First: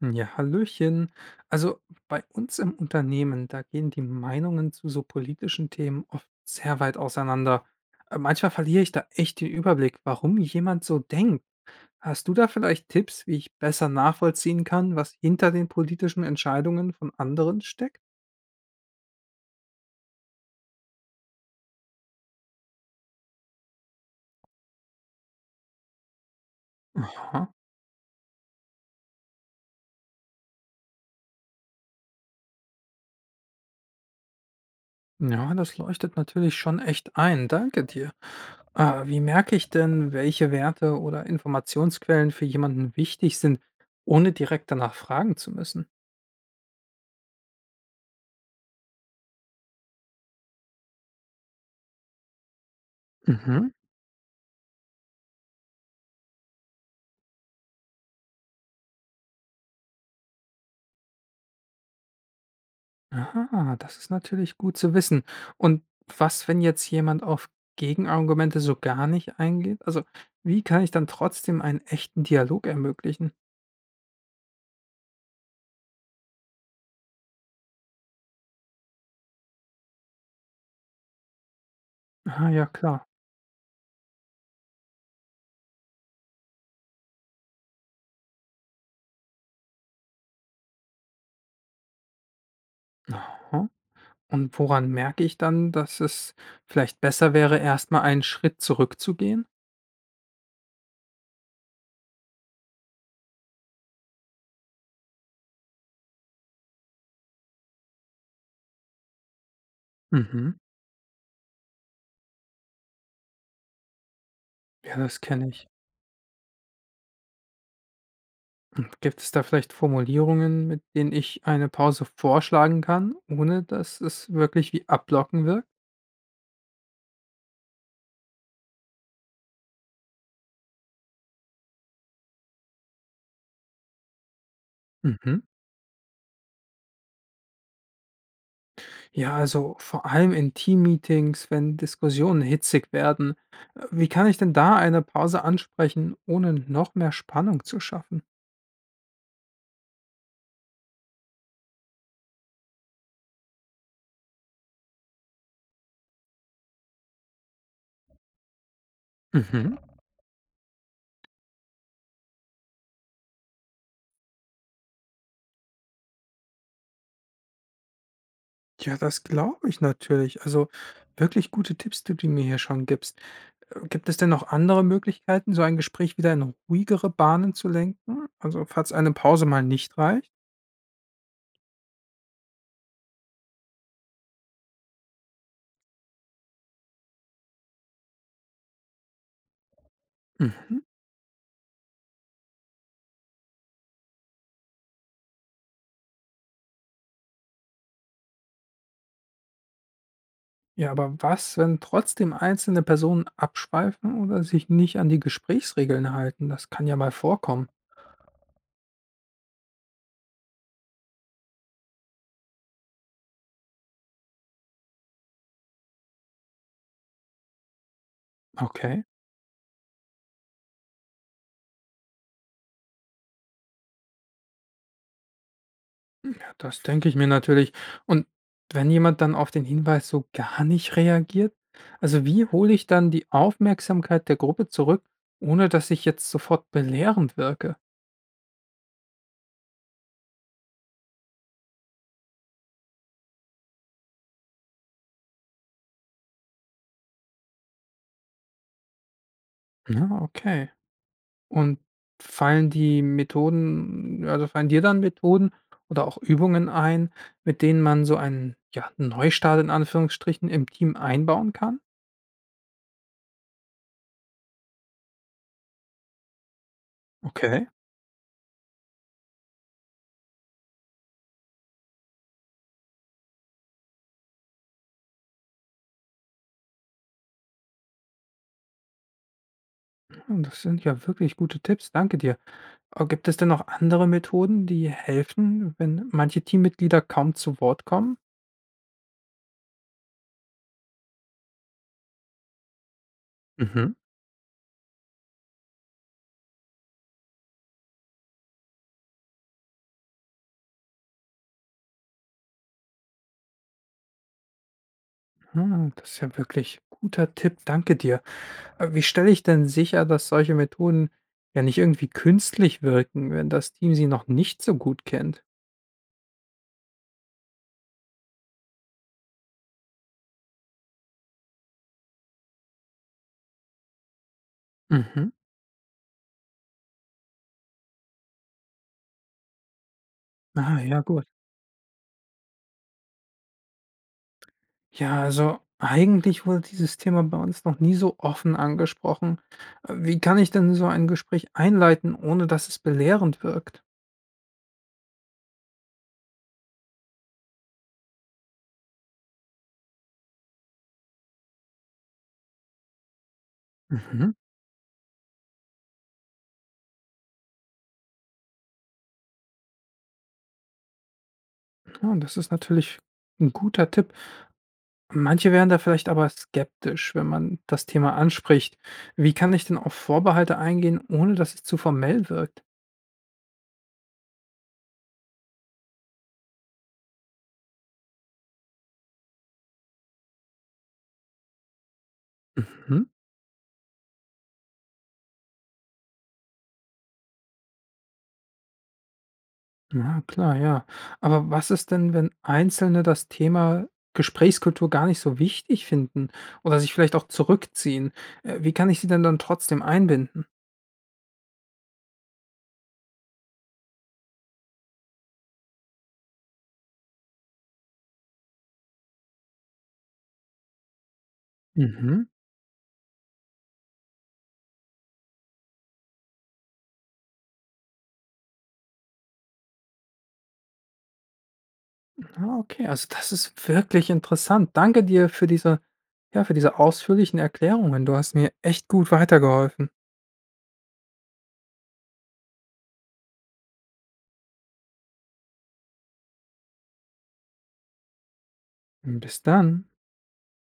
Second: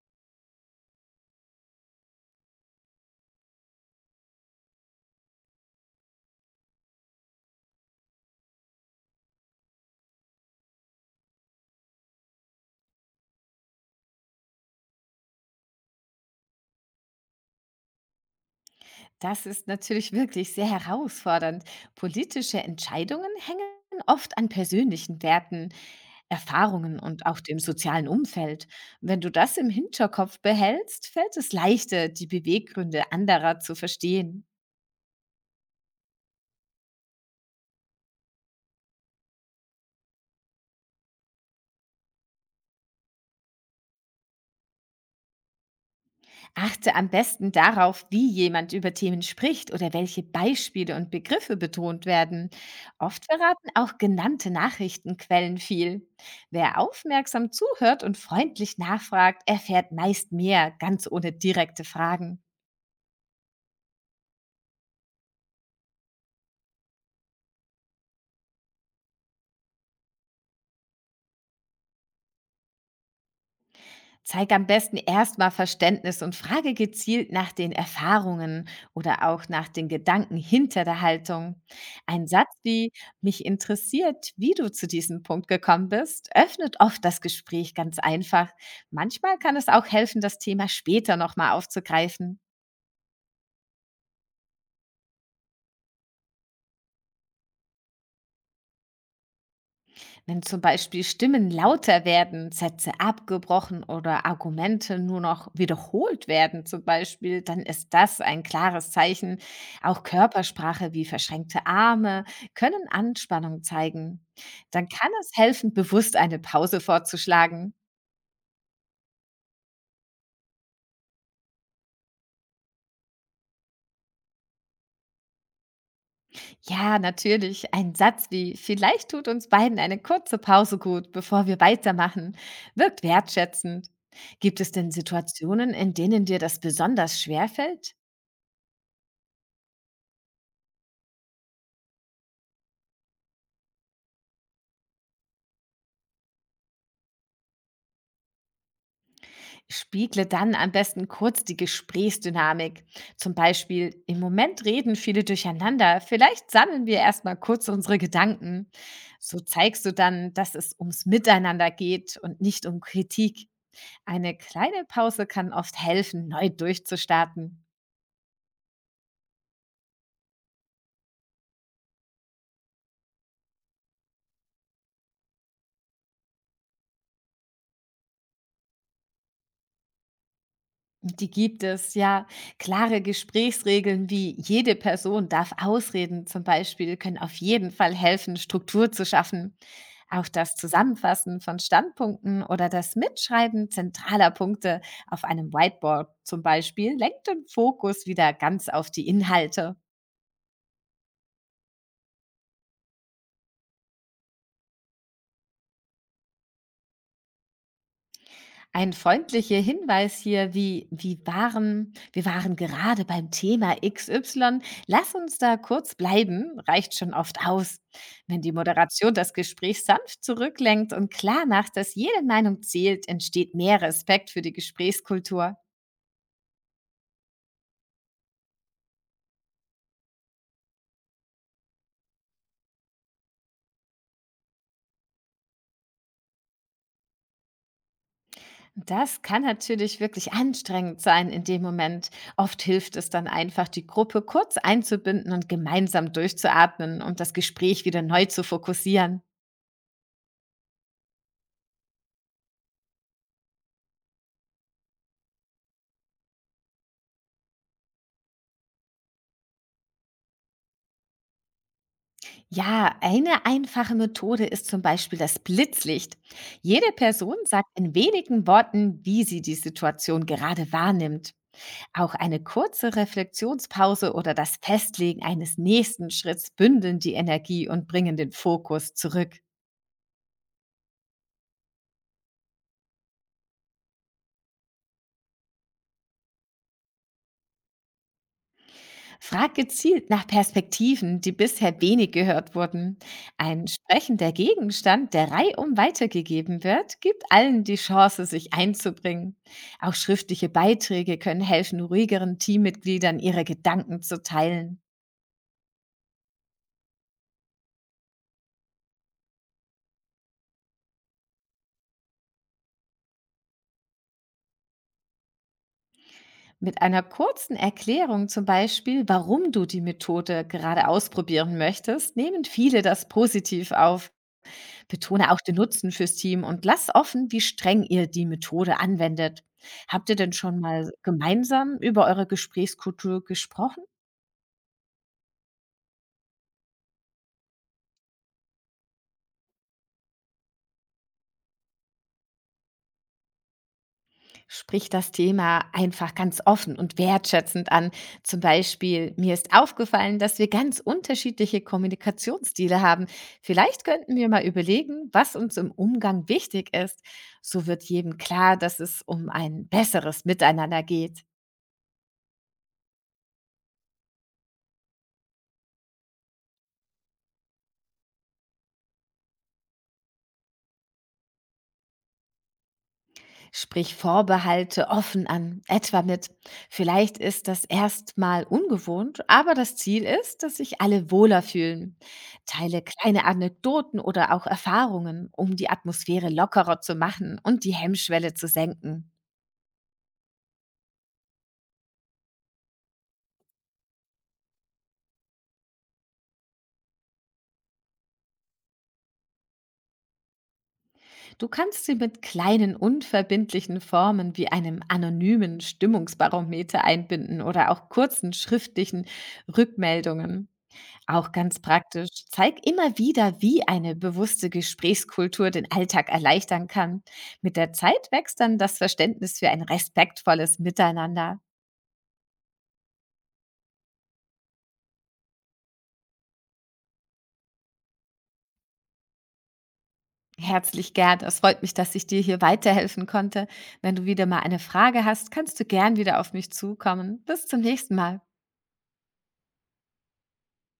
Hm, ja, hallöchen. Also bei uns im Unternehmen, da gehen die Meinungen zu so politischen Themen oft sehr weit auseinander. Manchmal verliere ich da echt den Überblick, warum jemand so denkt. Hast du da vielleicht Tipps, wie ich besser nachvollziehen kann, was hinter den politischen Entscheidungen von anderen steckt? Das ist natürlich wirklich sehr herausfordernd. Politische Entscheidungen hängen oft an persönlichen Werten, Erfahrungen und auch Aha. dem sozialen Umfeld. Wenn du das im Hinterkopf behältst, fällt es leichter, die Beweggründe anderer zu verstehen. Ja, das leuchtet natürlich schon echt ein. Danke dir. Wie merke ich denn, welche Werte oder Informationsquellen für jemanden wichtig sind, ohne direkt danach fragen zu müssen? Achte am besten darauf, wie jemand über Themen spricht oder welche Beispiele und Begriffe betont werden. Oft verraten Mhm. auch genannte Nachrichtenquellen viel. Wer aufmerksam zuhört und freundlich nachfragt, erfährt meist mehr, ganz ohne direkte Fragen. Aha, das ist natürlich gut zu wissen. Und was, wenn jetzt jemand auf Gegenargumente so gar nicht eingeht? Also, wie kann ich dann trotzdem einen echten Dialog ermöglichen? Zeig am besten erstmal Verständnis und frage gezielt nach den Erfahrungen oder auch nach den Gedanken hinter der Haltung. Ein Ah, Satz ja, wie klar. mich interessiert, wie du zu diesem Punkt gekommen bist, öffnet oft das Gespräch ganz einfach. Manchmal kann es auch helfen, das Thema später nochmal aufzugreifen. Aha. Und woran merke ich dann, dass es vielleicht besser wäre, erstmal einen Schritt zurückzugehen? Wenn zum Beispiel Stimmen lauter werden, Sätze abgebrochen oder Argumente nur noch wiederholt werden zum Beispiel, dann ist das ein klares Zeichen. Auch Mhm. Körpersprache wie verschränkte Arme können Anspannung zeigen. Dann Ja, kann das es kenne ich. helfen, bewusst eine Pause vorzuschlagen. Und gibt es da vielleicht Formulierungen, mit denen ich eine Pause vorschlagen kann, ohne dass es wirklich wie ablocken wirkt? Ja, natürlich, ein Satz wie vielleicht tut uns beiden eine kurze Pause gut, bevor wir weitermachen, wirkt wertschätzend. Gibt es denn Mhm. Situationen, in denen dir das besonders schwer fällt? Ja, also vor allem in Teammeetings, wenn Diskussionen hitzig werden. Wie kann ich denn da eine Pause ansprechen, ohne noch mehr Spannung zu schaffen? Spiegle dann am besten kurz die Gesprächsdynamik. Zum Beispiel, im Moment reden viele durcheinander, vielleicht sammeln wir erstmal kurz unsere Gedanken. So Mhm. zeigst du dann, dass es ums Miteinander geht und nicht um Kritik. Eine kleine Pause kann oft helfen, neu durchzustarten. Ja, das glaube ich natürlich. Also wirklich gute Tipps, die du mir hier schon gibst. Gibt es denn noch andere Möglichkeiten, so ein Gespräch wieder in ruhigere Bahnen zu lenken? Also falls eine Pause mal nicht reicht? Die gibt es, ja. Klare Gesprächsregeln wie jede Person darf ausreden zum Beispiel können auf jeden Fall helfen, Struktur zu schaffen. Auch das Mhm. Zusammenfassen von Standpunkten oder das Mitschreiben zentraler Punkte auf einem Whiteboard zum Beispiel lenkt den Fokus wieder ganz auf die Inhalte. Ja, aber was, wenn trotzdem einzelne Personen abschweifen oder sich nicht an die Gesprächsregeln halten? Das kann ja mal vorkommen. Ein freundlicher Hinweis hier, wie, wir waren gerade beim Thema XY. Lass uns da kurz bleiben, reicht schon oft aus. Wenn die Okay. Moderation das Gespräch sanft zurücklenkt und klar macht, dass jede Meinung zählt, entsteht mehr Respekt für die Gesprächskultur. Das denke ich mir natürlich. Und wenn jemand dann auf den Hinweis so gar nicht reagiert? Also wie hole ich dann die Aufmerksamkeit der Gruppe zurück, ohne dass ich jetzt sofort belehrend wirke? Das kann natürlich wirklich anstrengend sein in dem Moment. Oft hilft es dann einfach, die Gruppe kurz einzubinden und gemeinsam durchzuatmen, um das Gespräch wieder neu zu fokussieren. Ja, okay. Und fallen dir dann Methoden oder auch Übungen ein, mit denen man so einen ja, Neustart in Anführungsstrichen im Team einbauen kann? Ja, eine einfache Methode ist zum Beispiel das Blitzlicht. Jede Person Okay. sagt in wenigen Worten, wie sie die Situation gerade wahrnimmt. Auch eine kurze Reflexionspause oder das Festlegen eines nächsten Schritts bündeln die Energie und bringen den Fokus zurück. Ja, das sind ja wirklich gute Tipps. Danke dir. Aber gibt es denn noch andere Methoden, die helfen, wenn manche Teammitglieder kaum zu Wort kommen? Frag gezielt nach Perspektiven, die bisher wenig gehört wurden. Ein Mhm. sprechender Gegenstand, der reihum weitergegeben wird, gibt allen die Chance, sich einzubringen. Auch schriftliche Beiträge können helfen, ruhigeren Teammitgliedern ihre Gedanken zu teilen. Hm, das ist ja wirklich guter Tipp, danke dir. Wie stelle ich denn sicher, dass solche Methoden ja nicht irgendwie künstlich wirken, wenn das Team sie noch nicht so gut kennt? Mit einer kurzen Erklärung zum Beispiel, warum du die Methode gerade ausprobieren möchtest, nehmen viele das positiv auf. Mhm. Betone auch den Nutzen fürs Team und lass offen, wie streng ihr die Methode anwendet. Habt ihr denn schon Ah, mal ja, gut. gemeinsam über eure Gesprächskultur gesprochen? Ja, also eigentlich wurde dieses Thema bei uns noch nie so offen angesprochen. Wie kann ich denn so ein Gespräch einleiten, ohne dass es belehrend wirkt? Sprich das Thema einfach ganz offen und wertschätzend an. Zum Beispiel, mir ist aufgefallen, dass wir ganz unterschiedliche Kommunikationsstile haben. Vielleicht könnten wir Mhm. mal überlegen, was uns im Umgang wichtig ist. So wird jedem klar, dass es um ein besseres Miteinander geht. Ja, das ist natürlich ein guter Tipp. Manche wären da vielleicht aber skeptisch, wenn man das Thema anspricht. Wie kann ich denn auf Vorbehalte eingehen, ohne dass es zu formell wirkt? Sprich Vorbehalte offen an, etwa mit, vielleicht ist das erstmal ungewohnt, aber das Ziel ist, dass sich alle wohler fühlen. Teile Mhm. kleine Anekdoten oder auch Erfahrungen, um die Atmosphäre lockerer zu machen und die Hemmschwelle zu senken. Na klar, ja. Aber was ist denn, wenn Einzelne das Thema Gesprächskultur gar nicht so wichtig finden oder sich vielleicht auch zurückziehen? Wie kann ich sie denn dann trotzdem einbinden? Du kannst sie mit kleinen unverbindlichen Formen wie einem anonymen Stimmungsbarometer einbinden oder auch kurzen schriftlichen Rückmeldungen. Auch ganz praktisch. Mhm. Zeig immer wieder, wie eine bewusste Gesprächskultur den Alltag erleichtern kann. Mit der Zeit wächst dann das Verständnis für ein respektvolles Miteinander. Ah, okay, also das ist wirklich interessant. Danke dir für diese, ja, für diese ausführlichen Erklärungen. Du hast mir echt gut weitergeholfen. Herzlich gern. Es freut mich, dass ich dir hier weiterhelfen konnte. Wenn du wieder mal eine Frage hast, kannst du gern wieder auf mich zukommen. Bis zum nächsten Mal. Bis dann.